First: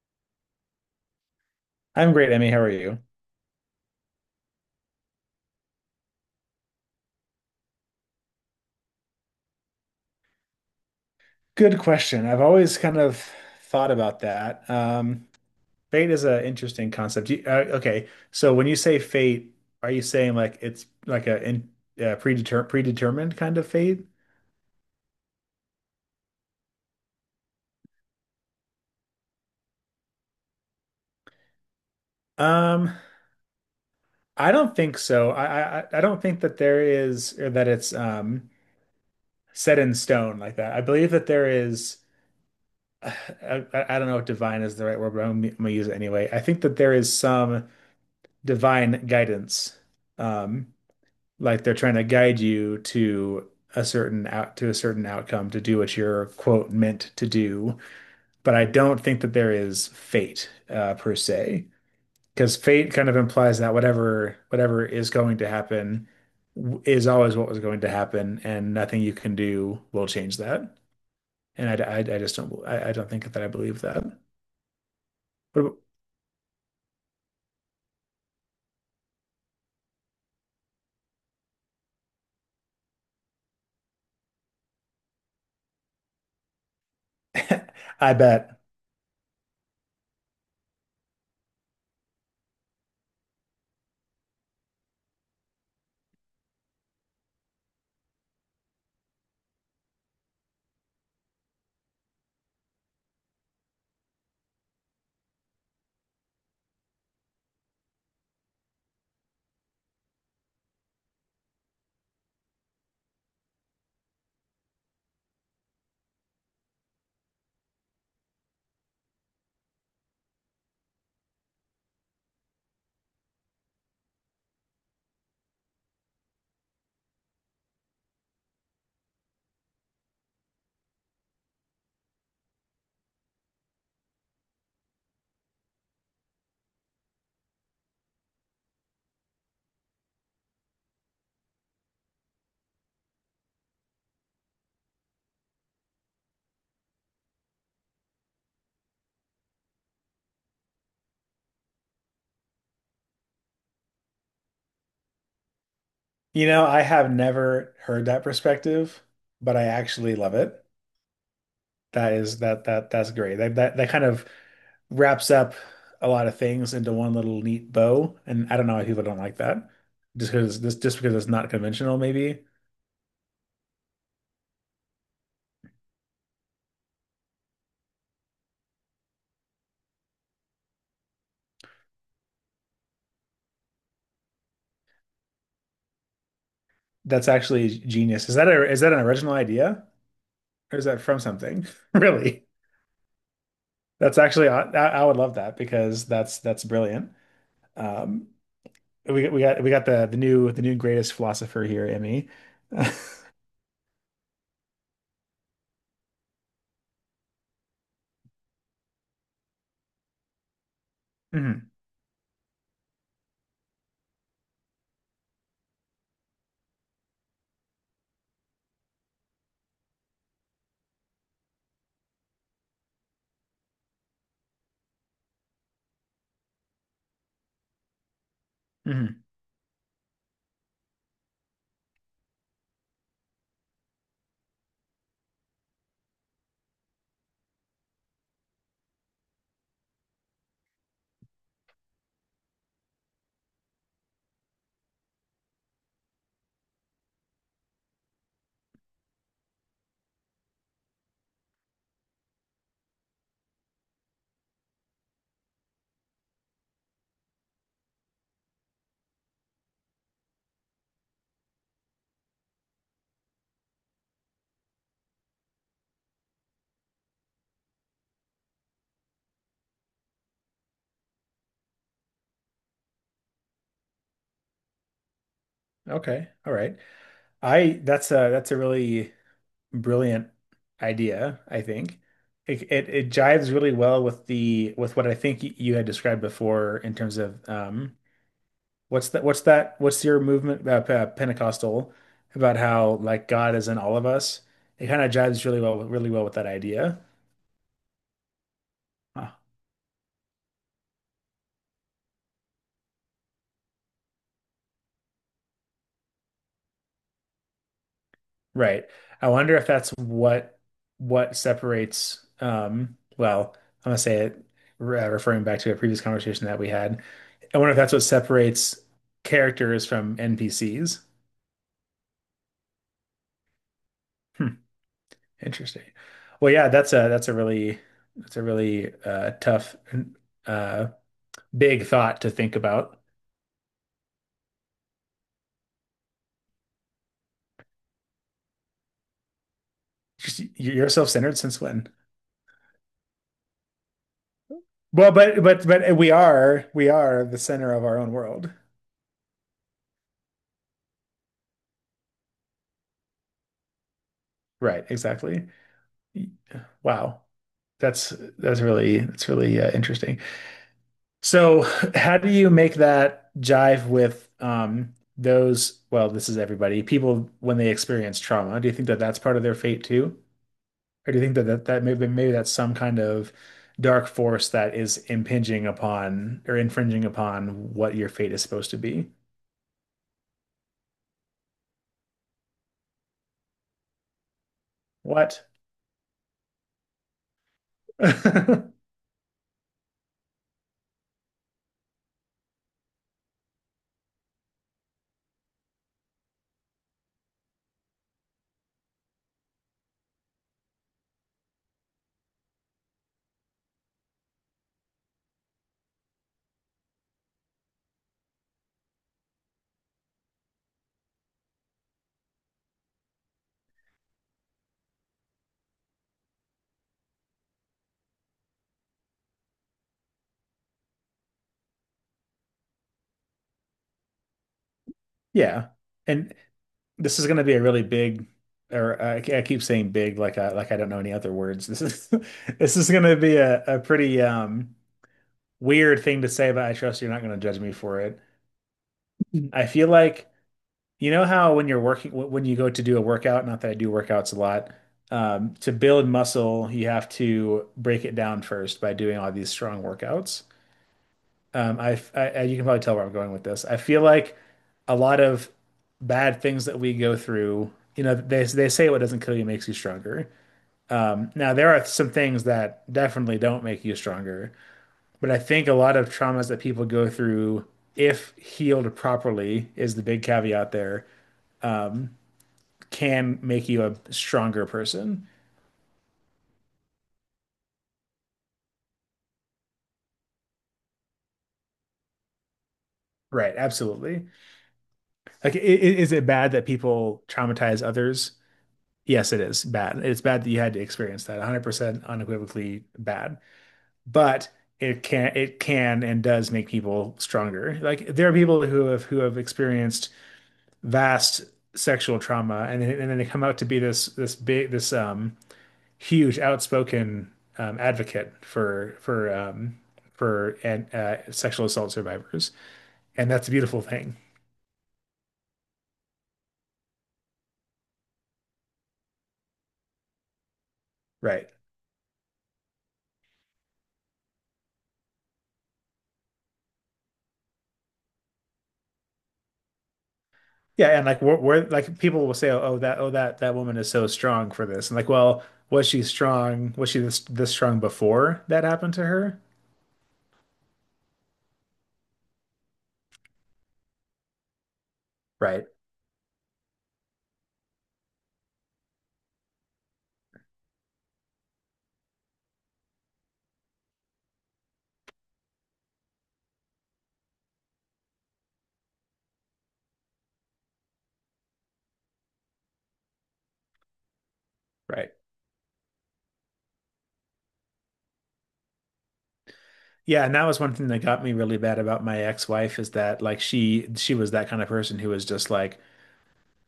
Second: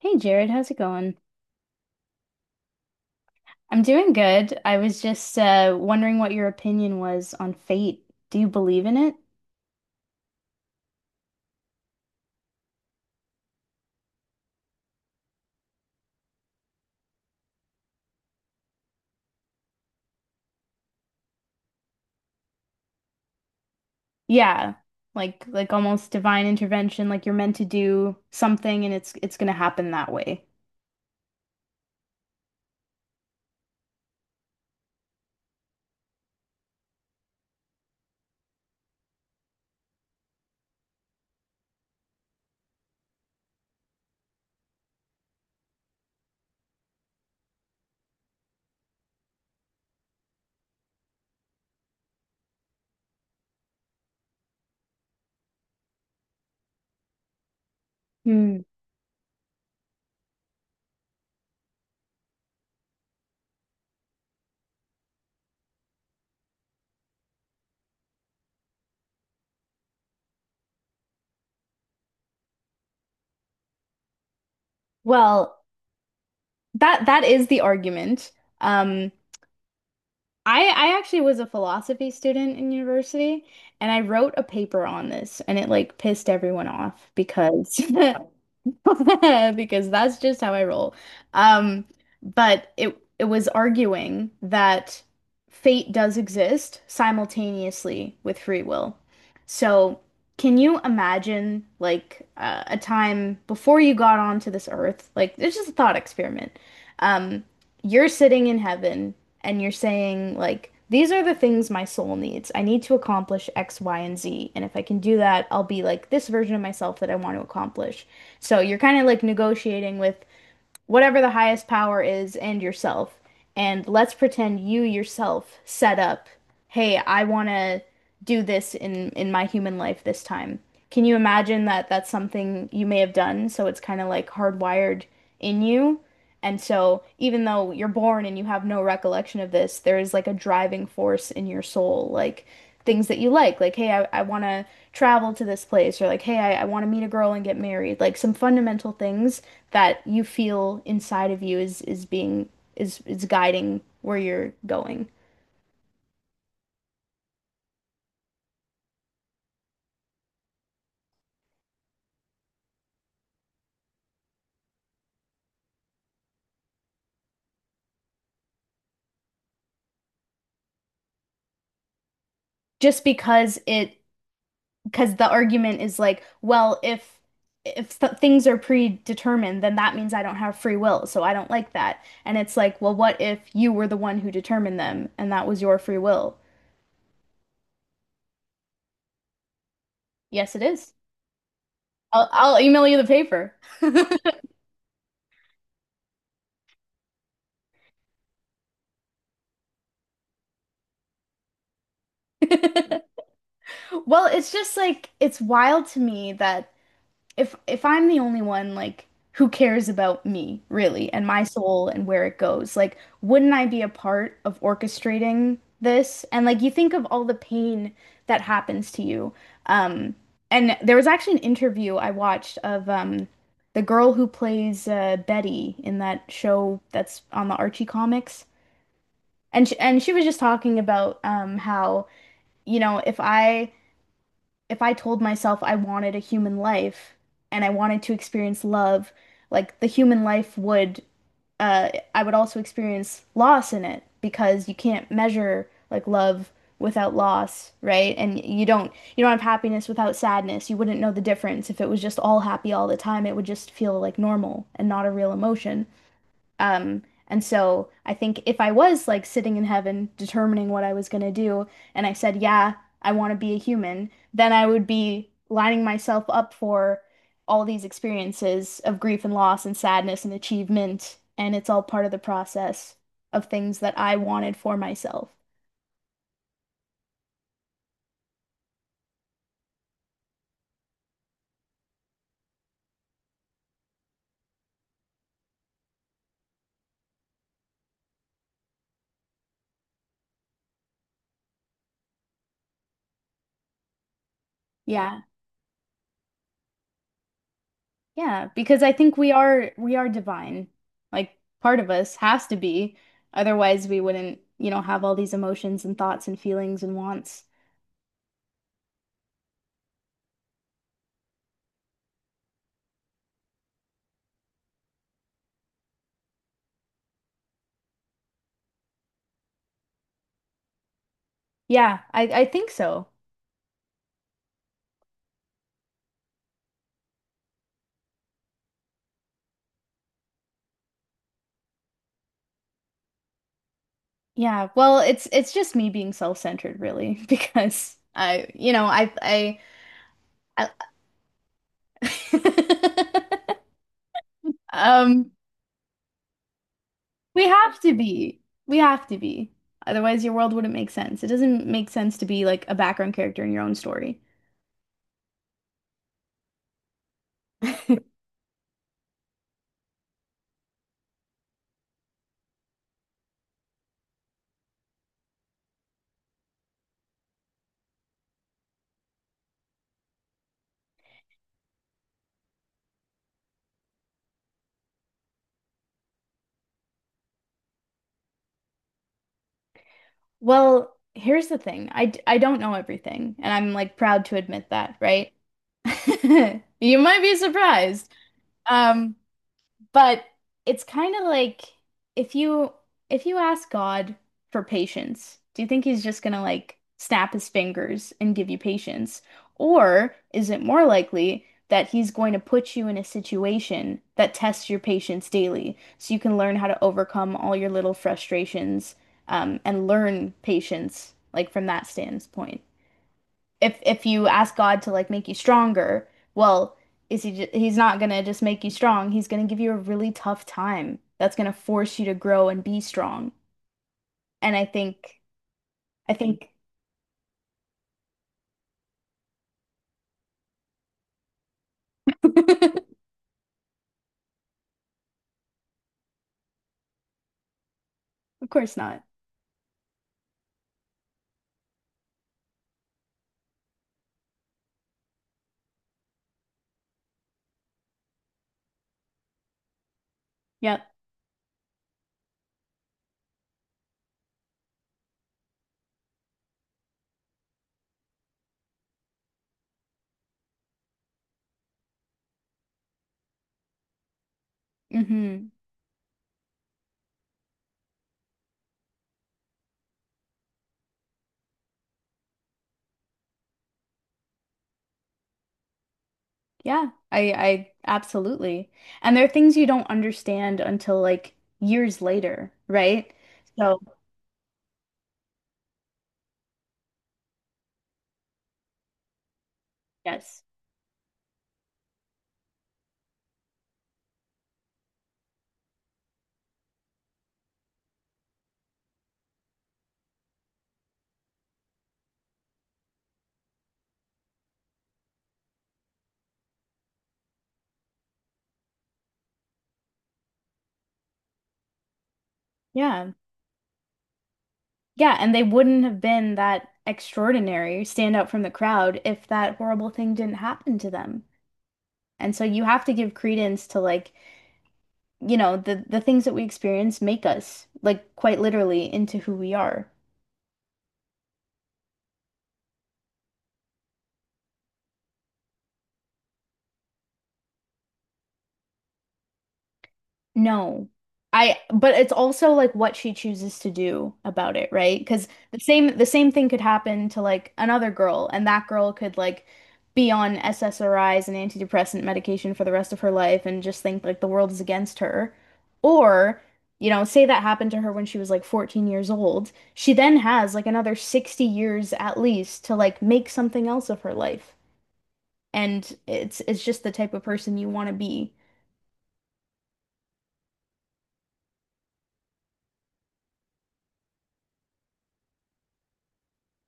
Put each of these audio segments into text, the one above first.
Hey Jared, how's it going? I'm great, Emmy. How are you? I'm doing good. I was just wondering what your opinion was on fate. Do you believe in it? Good question. I've always kind of thought about that. Fate is an interesting concept. Okay, so when you say fate, are you saying like it's like a in, predeter predetermined kind of fate? Yeah, like almost divine intervention, like you're meant to do something and it's gonna happen that way. Um, I don't think so. I don't think that there is or that it's set in stone like that. I believe that there is. I don't know if divine is the right word, but I'm gonna use it anyway. I think that there is some divine guidance, um, like they're trying to guide you to a certain out to a certain outcome to do what you're quote meant to do. But Hmm. I don't think that there is fate per se, because fate kind of implies that whatever is going to happen is always what was going to happen, and nothing you can do will change that. And I don't think that I believe that. Well, What, that is the argument. Um, I actually was a philosophy student in university and I wrote a paper on this and it like pissed everyone off because I bet. because that's just how I roll. Um, but it was arguing that fate does exist simultaneously with free will. So, can you imagine like a time before you got onto this earth? Like, it's just a thought experiment. Um, you're sitting in heaven and you're saying, like, these are the things my soul needs. I need to accomplish X, Y, and Z. And if I can do that, I'll be like this version of myself that I want to accomplish. So you're kind of like negotiating with whatever the highest power is and yourself. And let's pretend you yourself set up, hey, I want to do this in my human life this time. Can you imagine that that's something you may have done? So it's kind of like hardwired in you. And so even though you're born and you have no recollection of this, there is like a driving force in your soul, like things that you like, hey, I want to travel to this place, or like, hey, I want to meet a girl and get married, like some fundamental things that you feel inside of you is being is guiding where you're going. You know, I have never heard that perspective, but I actually love it. That is that's great. That kind of wraps up a lot of things into one little neat bow. And I don't know why people don't like that. Just because it's not conventional, maybe. Just because it because the argument is like, well, if th things are predetermined, then that means I don't have free will, so I don't like that. And it's like, well, what if you were the one who determined them and that was your free will? That's actually genius. Is that an original idea Yes, it or is is. that from something? I'll, Really? I'll email you the paper. That's actually I would love that because that's brilliant. Um, we got the new greatest philosopher here, Emmy. Well, it's just like it's wild to me that if I'm the only one, like who cares about me, really, and my hmm soul and where it goes? Like, wouldn't I be a part of orchestrating this? And like you think of all the pain that happens to you. Um, and there was actually an interview I watched of the girl who plays Betty in that show that's on the Archie comics. hmm And she was just talking about how, you know, if I told myself I wanted a human life and I wanted to experience love, like the human life would, I would also experience loss in it because you can't measure like love without loss, right? And you don't have happiness without sadness. You wouldn't know the difference if it was just all happy all the time. It would just feel like normal and not a real emotion. And so I think if I was like sitting in heaven determining what I was going to do, and I said, yeah, I want to be a human, then I would be lining myself up for all these experiences of grief and loss and sadness and achievement. And it's all part of the process of things that I wanted for myself. Okay. All right. I That's a really brilliant idea, I think. It jives really well with the with what I think you had described before in terms of what's that? What's that? What's your movement Pentecostal about how like God is in all of us? It kind of Yeah. jives really well, really well with that idea. Yeah, because I think we Huh. are we are divine. Like part of us has to be. Otherwise we wouldn't, you know, have all these emotions and thoughts and feelings and wants. Right. I wonder if that's what separates. I'm gonna say it, re referring back to a previous conversation that we had. I wonder if that's what separates characters from NPCs. Yeah, I think so. Hmm, interesting. Well, yeah, that's a really that's a really tough, uh, big thought to think about. Yeah, well, it's just me being self-centered really because I, you know, I I, Just- You're self-centered since when? I Well, um but we are the we center have of to our own be. world. We have to be. Otherwise your world wouldn't make sense. It doesn't make sense to be like a background character in your own story. Right, exactly. Wow. That's that's really interesting. So, how do you make that jive with well, this is everybody, people when they experience trauma. Do you think that that's part of their fate too? Or do you think that maybe that's some kind of dark force that is impinging upon or infringing upon what your fate is supposed to be? Well, here's the thing. I don't know everything, and I'm like proud to admit that, right? What? You might be surprised. Um But it's kind of like if you if you ask God for patience, do you think he's just gonna like snap his fingers and give you patience? Or is it more likely that he's going to put you in a situation that tests your patience daily so you can learn how to overcome all your little frustrations and learn patience like from that standpoint? If you ask God to like make you stronger, well, is he he's not gonna just make you strong. He's gonna give you a really tough time that's gonna force you to grow and be strong. And Yeah. I And think this is going to be a really big, or I keep saying big, like like I don't know any other words. This is, this is going to be a pretty, weird thing to say, but I trust you're not going to judge me for it. of course not. I feel like, you know how when you're working, when you go to do a workout, not that I do workouts a lot, to build muscle, you have to break it down first by doing all these strong workouts. Yep. You can probably tell where I'm going with this. I feel like a lot of bad things that we go through, you know, they say what doesn't kill you makes you stronger. Now there are some things that definitely don't make you stronger, but I Mm-hmm. think a lot of traumas that people go through, if healed properly, is the big caveat there, can make you a stronger person. Yeah. I absolutely. And there are things you don't understand until like years later, right? Right, So, absolutely. Like, is it bad that people traumatize others? Yes, it is bad. It's yes. bad that you had to experience that. 100% unequivocally bad. But it can and does make people stronger. Like there are people who have experienced vast sexual trauma and then they come out to be this huge outspoken advocate for and sexual assault survivors. Yeah. And that's a beautiful thing. Yeah, and they wouldn't have been that extraordinary, stand out from the crowd if that horrible thing didn't happen to them. Right. And so you have to give credence to like, you know, the things that we experience make us like quite literally into who we are. Yeah, and like we're like people will say, oh, that woman is so strong for this, and like, well, was she strong? Was she this strong before that happened to her? No. I but it's also like what she chooses to do about it, right? Because the Right, same the same thing could happen to like another girl, and that girl could like be on SSRIs and antidepressant medication for the rest of her life and just think like the world is against her. Or, you know, say that happened to her when she was like 14 years old. She then has like another 60 years at least to like make something else of her life. right. And it's just the type of person you want to be. Yeah, and that was one thing that got me really bad about my ex-wife is that like she was that kind of person who was just like,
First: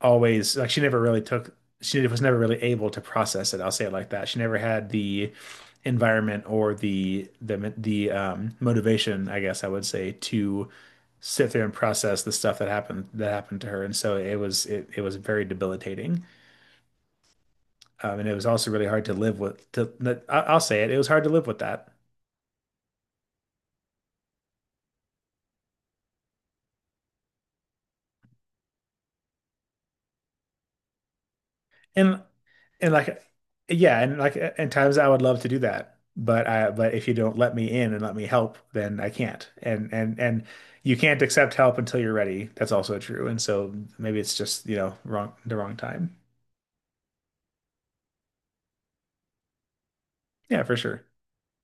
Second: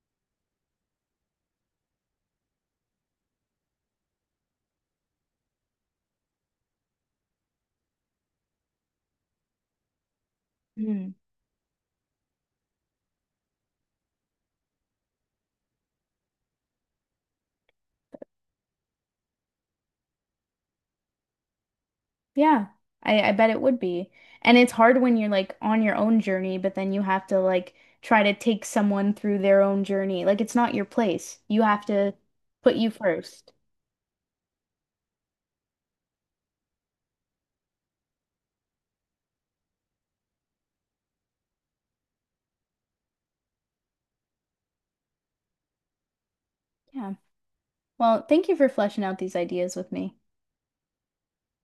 always like she never really took she was never really able to process it. I'll say it like that. She never had the environment or the motivation, I guess I would say, to sit there and process the stuff that happened to her. And so it was very debilitating. And it was also really hard to live with. I'll say it. It was hard to live with that. Yeah, I bet it would be. And it's hard when you're like on your own journey, but then you have to like try to take someone through their own journey. Like it's not your place. You have to And put you and like first. yeah, and like in times I would love to do that. But I but if you don't let me in and let me help, then I can't. And you can't accept help until you're ready. That's also true. And so maybe it's just, you know, wrong the wrong time. Yeah. Well, thank you for fleshing out these ideas with me. Yeah, for sure.